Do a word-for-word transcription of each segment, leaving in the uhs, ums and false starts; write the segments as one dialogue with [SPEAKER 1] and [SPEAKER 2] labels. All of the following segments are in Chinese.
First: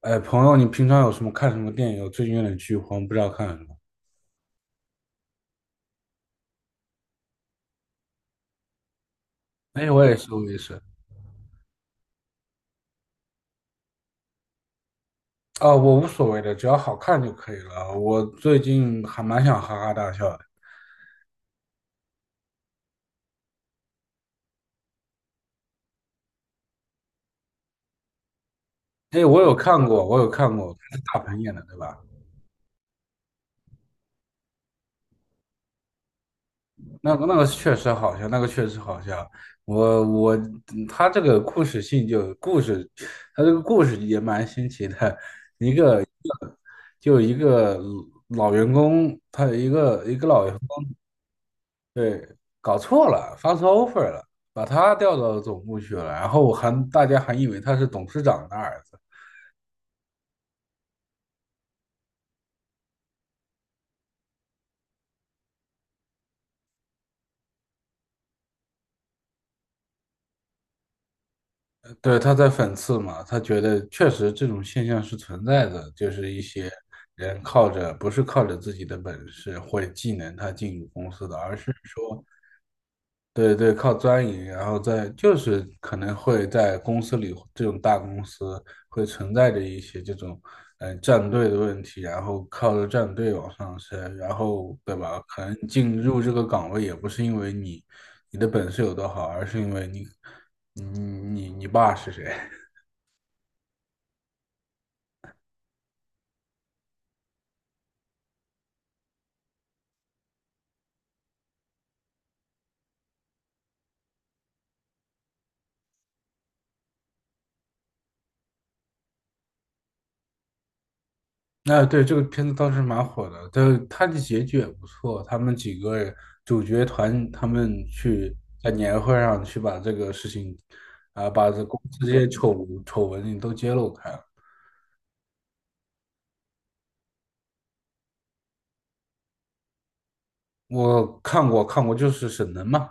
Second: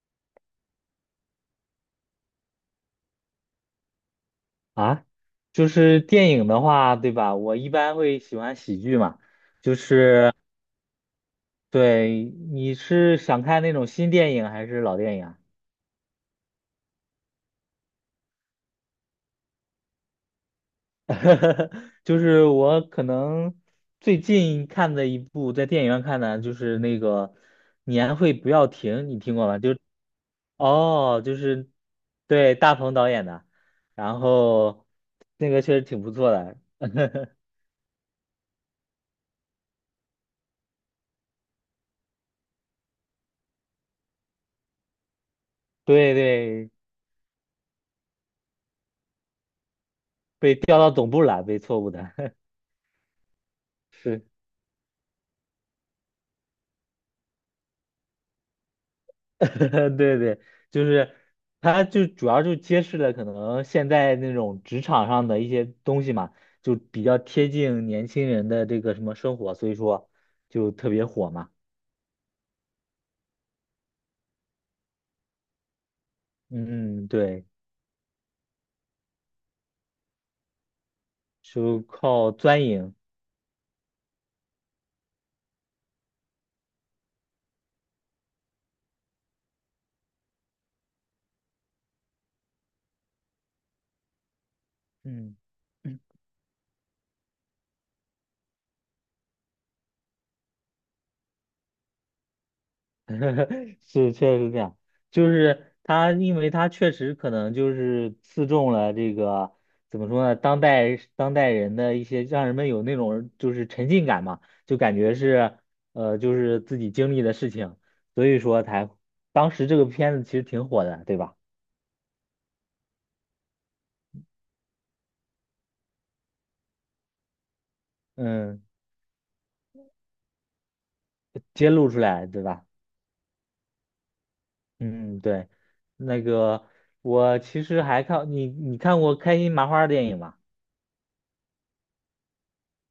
[SPEAKER 1] 哎，朋友，你平常有什么看什么电影？我最近有点剧荒，不知道看什么。
[SPEAKER 2] 啊，就是电影的话，对吧？我一般会喜欢喜剧嘛，就
[SPEAKER 1] 哎，我也是，
[SPEAKER 2] 是
[SPEAKER 1] 我也是。
[SPEAKER 2] 对，你是想看那种新电影还是老电影啊？
[SPEAKER 1] 啊、我无所谓的，只要好看就可以了。我最近还蛮想哈哈大笑的。
[SPEAKER 2] 就是我可能最近看的一部在电影院看的，就是那个《年会不要停》，你
[SPEAKER 1] 哎，
[SPEAKER 2] 听
[SPEAKER 1] 我
[SPEAKER 2] 过
[SPEAKER 1] 有
[SPEAKER 2] 吗？就
[SPEAKER 1] 看过，我有看过，是大
[SPEAKER 2] 哦，就
[SPEAKER 1] 鹏演的，
[SPEAKER 2] 是
[SPEAKER 1] 对吧？
[SPEAKER 2] 对大鹏导演的，然后那个确实挺不错的，
[SPEAKER 1] 那个那 个确实好笑，那个确实好笑。我我他这个故事性就故事，他这个故事也蛮新奇的。一个
[SPEAKER 2] 对对，
[SPEAKER 1] 就一个老员工，他有一个一个老
[SPEAKER 2] 被
[SPEAKER 1] 员。
[SPEAKER 2] 调到总部了，被错误的，
[SPEAKER 1] 对，搞错了，发错 offer 了，
[SPEAKER 2] 是。
[SPEAKER 1] 把他调到总部去了，然后我还大家还以为他是董事长的儿子。
[SPEAKER 2] 对对，就是它就主要就揭示了可能现在那种职场上的一些东西嘛，就比较贴近年轻人的这个什么生活，所以说就特别火嘛。
[SPEAKER 1] 对，他在讽刺嘛，他觉得确实这种现象是存在的，就是一些
[SPEAKER 2] 嗯，嗯
[SPEAKER 1] 人
[SPEAKER 2] 对，
[SPEAKER 1] 靠着不是靠着自己的本事或者技能他进入公司的，而是
[SPEAKER 2] 就
[SPEAKER 1] 说
[SPEAKER 2] 靠钻营。
[SPEAKER 1] 对对，靠钻营，然后在就是可能会在公司里这种大公司会存在着一些这种嗯、呃战队的问题，然后靠着战队往上升，然后对吧？
[SPEAKER 2] 嗯
[SPEAKER 1] 可能进入这个岗位也不是因为你你的本事有多好，而是因为你你你你爸是谁。
[SPEAKER 2] 是，确实是这样。就是他，因为他确实可能就是刺中了这个怎么说呢，当代当代人的一些，让人们有那种就是沉浸感嘛，就感觉是呃，就是自己经历的事情，所以说才当时这个片子其实挺火的，对吧？
[SPEAKER 1] 那对这个片子当时蛮火的，但它的结局也不错。他们几个主角团，他们去
[SPEAKER 2] 嗯，
[SPEAKER 1] 在年会上去把这个事情，啊、把这
[SPEAKER 2] 揭
[SPEAKER 1] 公
[SPEAKER 2] 露出
[SPEAKER 1] 司这些
[SPEAKER 2] 来，对吧？
[SPEAKER 1] 丑丑闻都揭露开了。
[SPEAKER 2] 嗯，对。那个我其实还看你，你看过开心麻花的电影吗？
[SPEAKER 1] 我看过，看过，就是沈腾嘛，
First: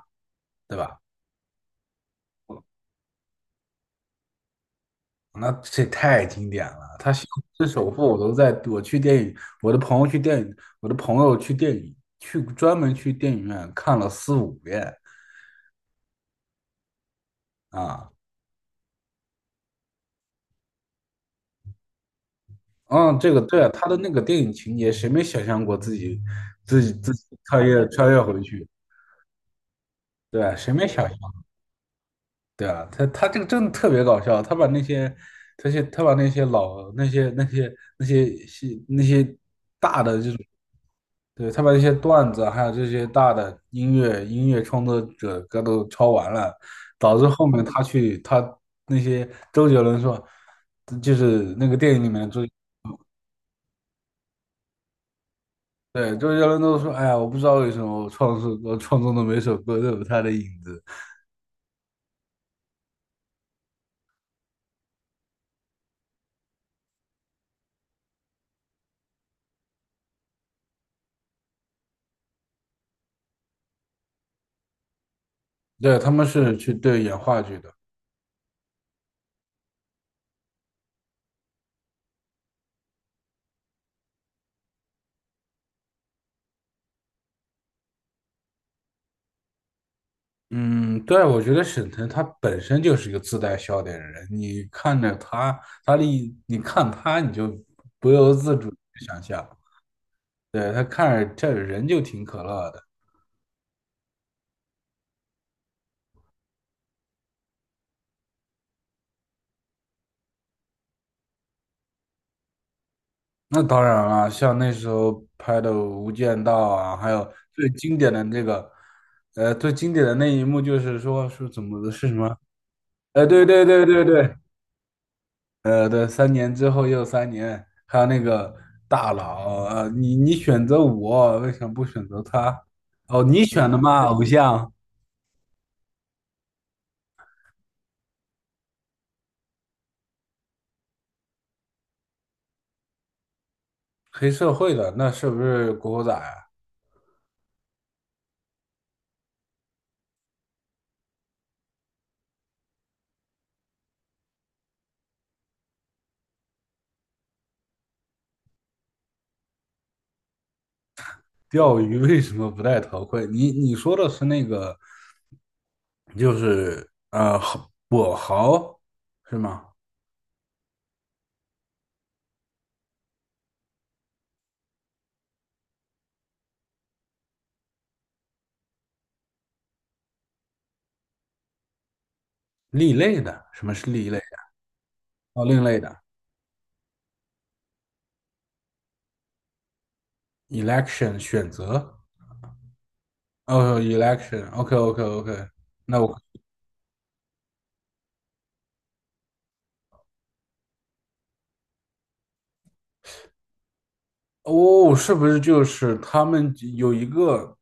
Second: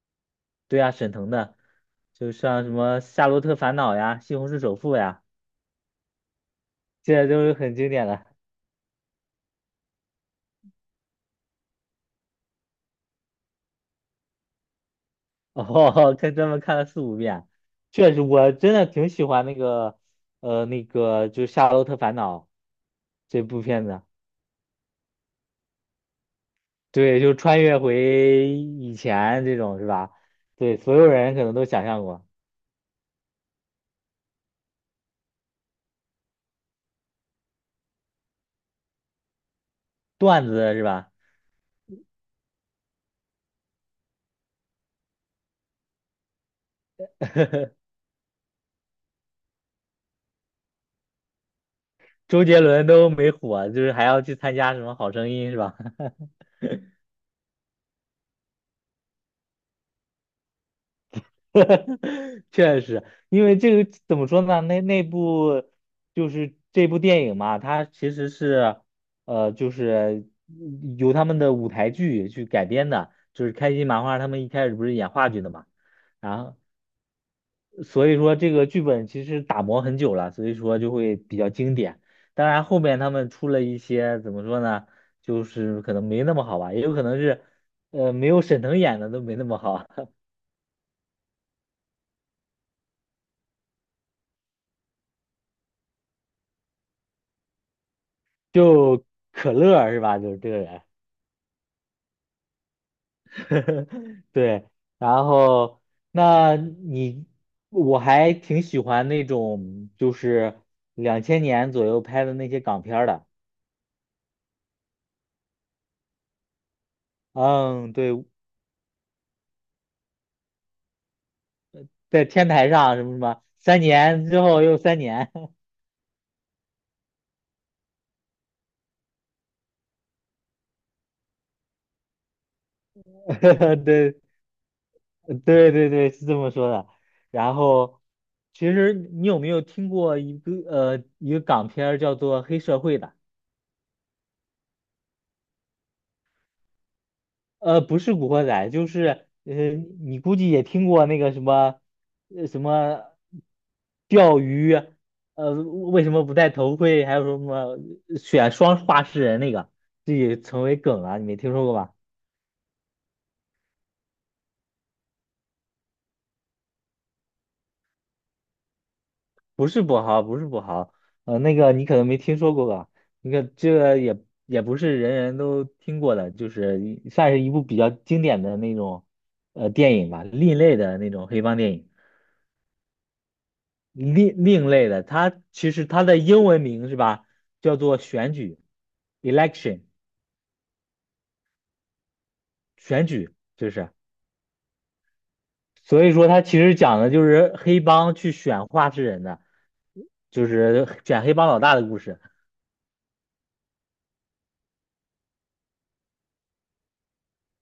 [SPEAKER 1] 对
[SPEAKER 2] 对啊，
[SPEAKER 1] 吧？
[SPEAKER 2] 沈腾的，就像什么《夏洛特烦恼》呀，《西红柿首富》呀，
[SPEAKER 1] 那这太经典了，他
[SPEAKER 2] 这
[SPEAKER 1] 《西
[SPEAKER 2] 些都是
[SPEAKER 1] 虹市
[SPEAKER 2] 很经
[SPEAKER 1] 首富》，
[SPEAKER 2] 典
[SPEAKER 1] 我
[SPEAKER 2] 的。
[SPEAKER 1] 都在，我去电影，我的朋友去电影，我的朋友去电影，去专门去电影院看了四五遍
[SPEAKER 2] 哦，看专门看了四五遍，
[SPEAKER 1] 啊。
[SPEAKER 2] 确实，我真的挺喜欢那个，呃，那个就是《夏洛特烦恼》
[SPEAKER 1] 嗯，这个
[SPEAKER 2] 这
[SPEAKER 1] 对
[SPEAKER 2] 部
[SPEAKER 1] 啊，他
[SPEAKER 2] 片
[SPEAKER 1] 的
[SPEAKER 2] 子。
[SPEAKER 1] 那个电影情节，谁没想象过自己自己自
[SPEAKER 2] 对，
[SPEAKER 1] 己
[SPEAKER 2] 就穿
[SPEAKER 1] 穿
[SPEAKER 2] 越
[SPEAKER 1] 越穿越回
[SPEAKER 2] 回
[SPEAKER 1] 去？
[SPEAKER 2] 以前这种是吧？
[SPEAKER 1] 对啊，谁
[SPEAKER 2] 对，
[SPEAKER 1] 没
[SPEAKER 2] 所有
[SPEAKER 1] 想象？
[SPEAKER 2] 人可能都想象过
[SPEAKER 1] 对啊，他他这个真的特别搞笑，他把那些他些他把那些老那些那些那些戏那些大的这种。
[SPEAKER 2] 段子是吧？
[SPEAKER 1] 对，他把那些段子还有这些大的音乐音乐创作者歌都抄完了，导致后面他去他那些周杰伦说，就是那个电影里面的周。
[SPEAKER 2] 周杰伦都没火，就是还要去参加什么《好声音》是吧？
[SPEAKER 1] 对，周杰伦都说，哎呀，我不知道为什么我创作我创作的每首歌都有他的影子。
[SPEAKER 2] 确实，因为这个怎么说呢？那那部就是这部电影嘛，它其实是呃，就是由他们的舞台剧去改编的，就是开心麻花他们一开始不是演话剧的嘛，
[SPEAKER 1] 对，他们
[SPEAKER 2] 然
[SPEAKER 1] 是
[SPEAKER 2] 后
[SPEAKER 1] 去对演话剧的。
[SPEAKER 2] 所以说这个剧本其实打磨很久了，所以说就会比较经典。当然后面他们出了一些怎么说呢，就是可能没那么好吧，也有可能是呃没有沈腾演的都没那么好，
[SPEAKER 1] 嗯，对，我觉得沈腾他本身就是一个自带笑点的人，你看着他，他的一你看他，你就不由自主地
[SPEAKER 2] 就
[SPEAKER 1] 想象。
[SPEAKER 2] 可乐是吧？就是这个
[SPEAKER 1] 对，
[SPEAKER 2] 人。
[SPEAKER 1] 他看着这人就挺可乐的。
[SPEAKER 2] 对，然后那你我还挺喜欢那种就是两千年左右拍的那些港片儿的，
[SPEAKER 1] 那当然了，像那时候拍的《无间道》啊，还有最
[SPEAKER 2] 嗯，
[SPEAKER 1] 经典
[SPEAKER 2] 对，
[SPEAKER 1] 的那个，呃，最经典的那一幕就是说是怎么的，是什
[SPEAKER 2] 在
[SPEAKER 1] 么？
[SPEAKER 2] 天台上什么什
[SPEAKER 1] 哎，
[SPEAKER 2] 么，
[SPEAKER 1] 对对
[SPEAKER 2] 三
[SPEAKER 1] 对对
[SPEAKER 2] 年
[SPEAKER 1] 对。
[SPEAKER 2] 之后又三年，
[SPEAKER 1] 呃，对，三年之后又三年，还有那个大佬，啊，你你选择我，为什么不选择他？哦，你选的 嘛，
[SPEAKER 2] 对
[SPEAKER 1] 偶像。
[SPEAKER 2] 对对对，是这么说的。然后其实你有没有听过一个呃一个港片儿叫做《黑社会》的？
[SPEAKER 1] 黑社会的，那是不是古惑仔啊？
[SPEAKER 2] 呃，不是《古惑仔》，就是呃，你估计也听过那个什么，呃，什么钓鱼，呃，为什么不戴头盔？还有什么选双话事人那个，这也成为梗了，你没听说过
[SPEAKER 1] 钓
[SPEAKER 2] 吧？
[SPEAKER 1] 鱼为什么不戴头盔？你你说的是那个，就是呃，跛豪是吗？
[SPEAKER 2] 不是跛豪，不是跛豪，呃，那个你可能没听说过吧？那个这个也也不是人人都听过的，就是一算是一部比较经典的那种呃电影吧，另类的那种黑帮电影。
[SPEAKER 1] 另类的，什么是另类的？
[SPEAKER 2] 另另类的，它
[SPEAKER 1] 哦，另
[SPEAKER 2] 其
[SPEAKER 1] 类
[SPEAKER 2] 实
[SPEAKER 1] 的
[SPEAKER 2] 它的英文名是吧，叫做选举 （election）
[SPEAKER 1] ，election 选择。
[SPEAKER 2] 选举，就
[SPEAKER 1] 哦
[SPEAKER 2] 是
[SPEAKER 1] ，election，OK OK OK，那
[SPEAKER 2] 所以
[SPEAKER 1] 我。
[SPEAKER 2] 说它其实讲的就是黑帮去选话事人的，就是选黑帮老大的故事，
[SPEAKER 1] 哦，是不是就是他们有一个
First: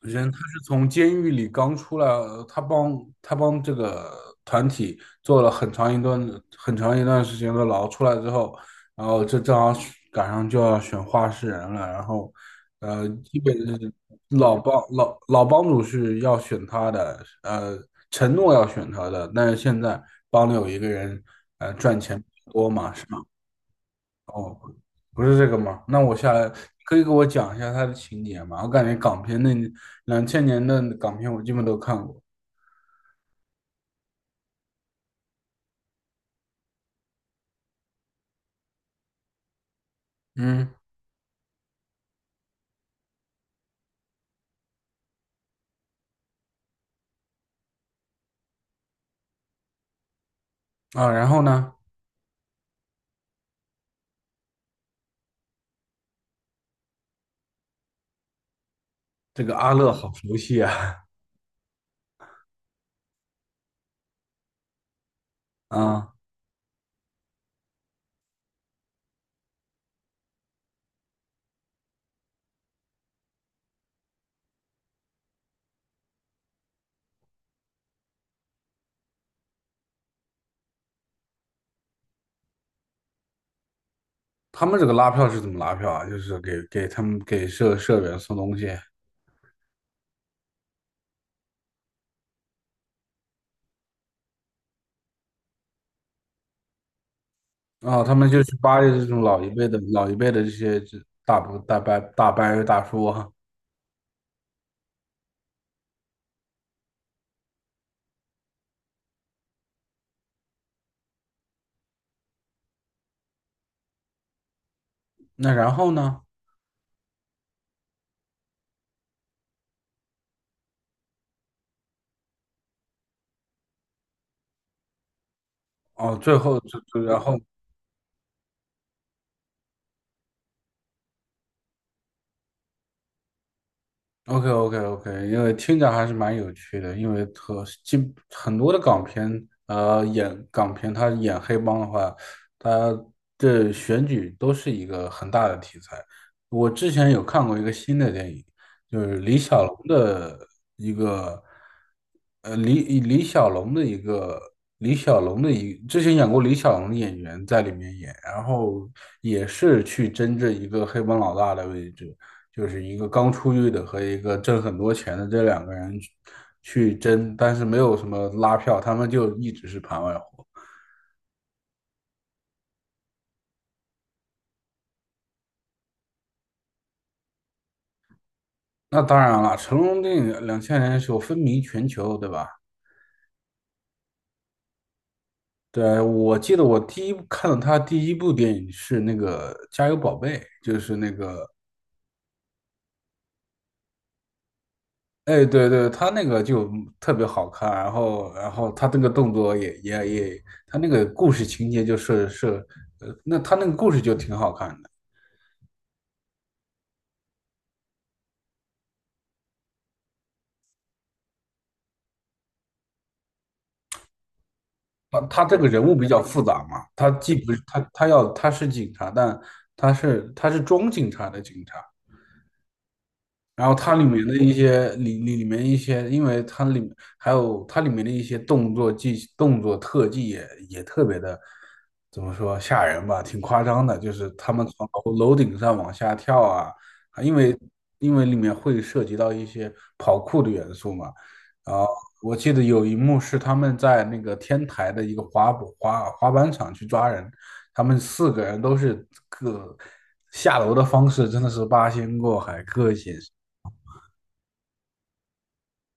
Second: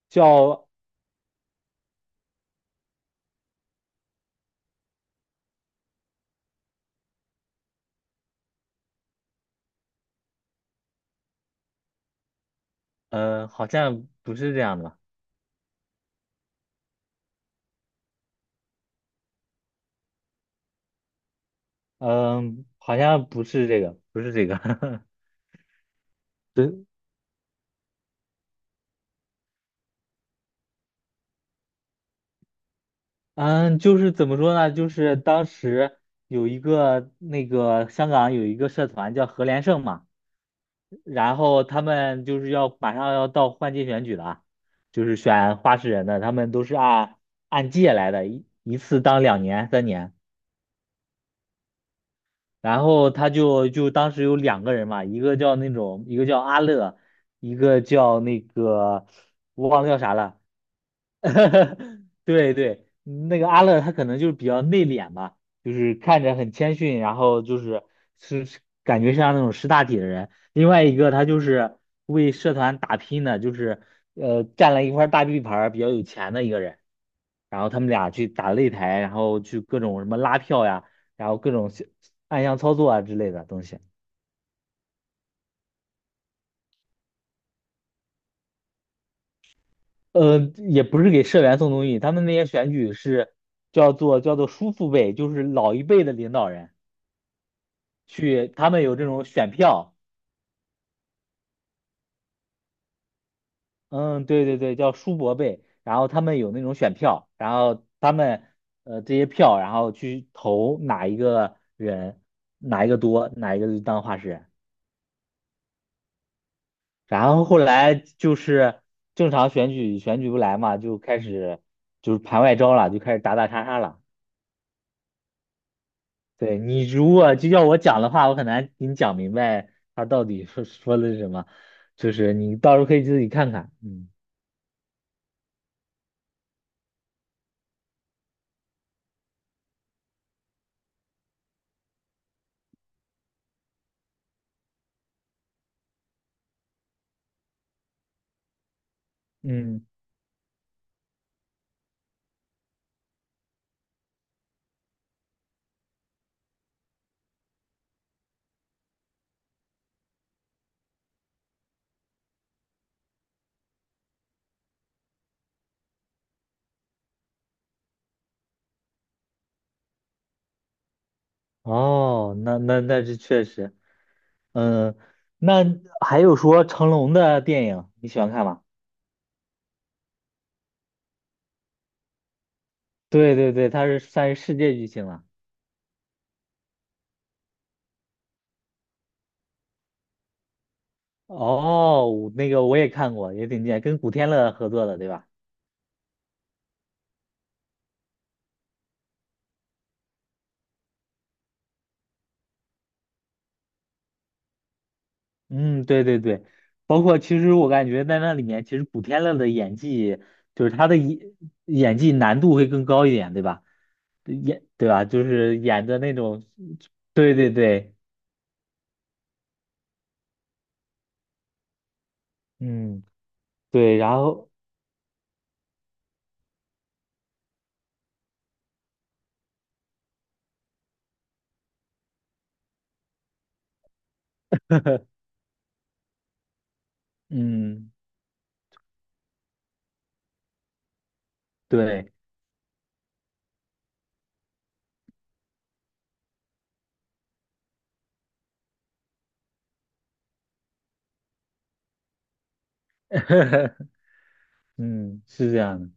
[SPEAKER 1] 人他是
[SPEAKER 2] 叫
[SPEAKER 1] 从监狱里刚出来，呃他帮他帮这个团体做了很长一段很长一段时间的牢，出来之后，然后这正好赶上就要选话事人了，然后，呃，基
[SPEAKER 2] 呃
[SPEAKER 1] 本
[SPEAKER 2] 好
[SPEAKER 1] 是
[SPEAKER 2] 像不是
[SPEAKER 1] 老
[SPEAKER 2] 这
[SPEAKER 1] 帮
[SPEAKER 2] 样的吧，
[SPEAKER 1] 老老帮主是要选他的，呃，承诺要选他的，但是现在帮里有一个人，呃，赚钱比较
[SPEAKER 2] 嗯、
[SPEAKER 1] 多嘛，
[SPEAKER 2] 好
[SPEAKER 1] 是吧？
[SPEAKER 2] 像不是这个，不是这
[SPEAKER 1] 哦，
[SPEAKER 2] 个，
[SPEAKER 1] 不是这个吗？那我下来
[SPEAKER 2] 对，
[SPEAKER 1] 可以给我讲一下它的情节吗？我感觉港片那两千年的港片我基本都看过。
[SPEAKER 2] 嗯，就是怎么说呢，就是当时有一个那个香港有一个社团叫何连胜嘛。
[SPEAKER 1] 嗯
[SPEAKER 2] 然后他们就是要马上要到换届选举了啊，就是选话事人的，他们都是按按届来的，一一次当两年、三年。
[SPEAKER 1] 啊，然后呢，
[SPEAKER 2] 然后他就就当时有两个人嘛，一个叫那种，一个叫阿乐，一个叫那个
[SPEAKER 1] 这个
[SPEAKER 2] 我
[SPEAKER 1] 阿
[SPEAKER 2] 忘了
[SPEAKER 1] 乐
[SPEAKER 2] 叫
[SPEAKER 1] 好
[SPEAKER 2] 啥
[SPEAKER 1] 熟
[SPEAKER 2] 了，
[SPEAKER 1] 悉啊。
[SPEAKER 2] 对对，那个阿乐他可能就是比较内敛吧，就是
[SPEAKER 1] 啊，
[SPEAKER 2] 看着很谦逊，然后就是是是感觉像那种识大体的人。另外一个他就是为社团打拼的，就是呃占了一块大地盘儿，比较有钱的一个人。然后他们俩去打擂台，然后去各种什么拉票呀，然后各种小暗箱操作啊之类的东西。
[SPEAKER 1] 他们这个拉票是怎么拉票啊？就是给给他们给社社员送东西，
[SPEAKER 2] 呃，也不是给社员送东西，他们那些选举是叫做叫做叔父辈，就是老一辈的领导人。
[SPEAKER 1] 然后他们就
[SPEAKER 2] 去，
[SPEAKER 1] 去
[SPEAKER 2] 他
[SPEAKER 1] 巴
[SPEAKER 2] 们
[SPEAKER 1] 结
[SPEAKER 2] 有这
[SPEAKER 1] 这种
[SPEAKER 2] 种
[SPEAKER 1] 老一
[SPEAKER 2] 选
[SPEAKER 1] 辈的
[SPEAKER 2] 票，
[SPEAKER 1] 老一辈的这些这大伯大伯大伯大叔啊。
[SPEAKER 2] 嗯，对对对，叫书伯贝，然后他们有那种选票，然后他们呃这些票，然后去投哪一个人，哪一个多，哪一个就当画师人，
[SPEAKER 1] 那然后呢？
[SPEAKER 2] 然后后来就是正常选举选举不来嘛，就开始就是盘外招了，就开始打打杀杀了。
[SPEAKER 1] 哦，最后
[SPEAKER 2] 对
[SPEAKER 1] 就
[SPEAKER 2] 你
[SPEAKER 1] 就
[SPEAKER 2] 如
[SPEAKER 1] 然
[SPEAKER 2] 果
[SPEAKER 1] 后
[SPEAKER 2] 就要我讲的话，我很难给你讲明白他到底说说的是什么，就是你到时候可以自己看看，嗯。
[SPEAKER 1] OK OK OK，因为听着还是蛮有趣的，因为和基很多的港片，呃，演港片，他演黑帮的话，他的选举都是一个很大的题材。我之前有看过一个新的电影，就是李小龙
[SPEAKER 2] 嗯
[SPEAKER 1] 的一个，呃，李李小龙的一个李小龙的一之前演过李小龙的演员在里面演，然后也是去争这一个黑帮老大的位置。就是一个刚出狱的和一个挣很多钱的这两个人去争，但是没有什么拉票，他们就一直是盘外活。
[SPEAKER 2] 哦，那那那是确实，嗯，那还有说成龙的电影你喜欢看吗？
[SPEAKER 1] 那当然了，成龙电影两千年的时候风靡全球，对吧？
[SPEAKER 2] 对对对，他是算是世界巨星了。
[SPEAKER 1] 对啊，我记得我第一看到他第一部电影是那个《加油宝贝》，就是那个，
[SPEAKER 2] 哦，我那个我也看过，也挺经典，跟古天乐合作的，对吧？
[SPEAKER 1] 哎，对对，他那个就特别好看，然后然后他那个动作也也也，他那个故事情节就是是，呃，那他那个故事就挺好看的。
[SPEAKER 2] 嗯，对对对，包括其实我感觉在那里面，其实古天乐的演技，就是他的演演技难度会更高一点，对吧？演对吧？
[SPEAKER 1] 他
[SPEAKER 2] 就
[SPEAKER 1] 他这
[SPEAKER 2] 是
[SPEAKER 1] 个人
[SPEAKER 2] 演
[SPEAKER 1] 物
[SPEAKER 2] 的
[SPEAKER 1] 比
[SPEAKER 2] 那
[SPEAKER 1] 较复
[SPEAKER 2] 种，
[SPEAKER 1] 杂嘛，他既
[SPEAKER 2] 对对
[SPEAKER 1] 不是他
[SPEAKER 2] 对，
[SPEAKER 1] 他要他是警察，但他是他是装警察的警察，
[SPEAKER 2] 嗯，
[SPEAKER 1] 然后它
[SPEAKER 2] 对，
[SPEAKER 1] 里
[SPEAKER 2] 然
[SPEAKER 1] 面的
[SPEAKER 2] 后
[SPEAKER 1] 一些里里里面一些，因为它里面还有它里面的一些动作技动作特技也也特别的，怎么说吓人吧，挺夸张的，就是他们从楼楼顶上往下跳啊，啊因为
[SPEAKER 2] 嗯，
[SPEAKER 1] 因为里面会涉及到一些跑酷的元素嘛，然后
[SPEAKER 2] 对。
[SPEAKER 1] 我记得有一幕是他们在那个天台的一个滑步滑滑板场去抓人，他们四个人都是各下楼的方式真的是八仙过海，各显
[SPEAKER 2] 嗯，是这样的，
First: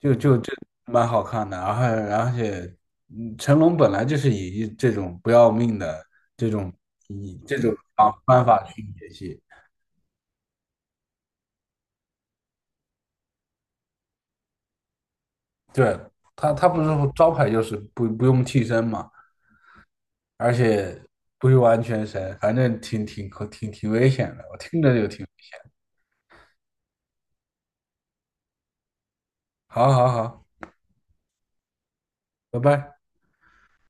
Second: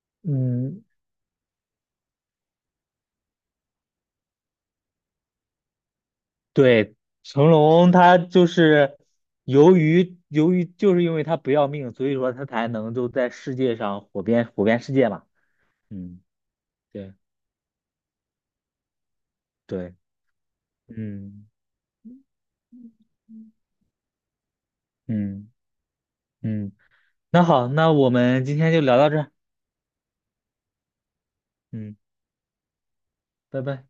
[SPEAKER 1] 就就这
[SPEAKER 2] 嗯，
[SPEAKER 1] 蛮好看的，然后而且，嗯，成龙本来就是以这种不要命的这种
[SPEAKER 2] 对，
[SPEAKER 1] 以
[SPEAKER 2] 成
[SPEAKER 1] 这种
[SPEAKER 2] 龙
[SPEAKER 1] 方
[SPEAKER 2] 他
[SPEAKER 1] 方
[SPEAKER 2] 就
[SPEAKER 1] 法去
[SPEAKER 2] 是
[SPEAKER 1] 演戏。
[SPEAKER 2] 由于由于就是因为他不要命，所以说他才能就在世界上火遍火遍世界嘛。
[SPEAKER 1] 对，
[SPEAKER 2] 嗯，
[SPEAKER 1] 他他不是
[SPEAKER 2] 对
[SPEAKER 1] 招牌就是不不用替身嘛，
[SPEAKER 2] 对，
[SPEAKER 1] 而且
[SPEAKER 2] 嗯
[SPEAKER 1] 不用安全绳，反正挺挺
[SPEAKER 2] 嗯，
[SPEAKER 1] 挺挺危险的，我听着就挺
[SPEAKER 2] 嗯嗯那好，那我们今天就聊到这儿
[SPEAKER 1] 好。好好，
[SPEAKER 2] 嗯，
[SPEAKER 1] 拜拜。
[SPEAKER 2] 拜拜。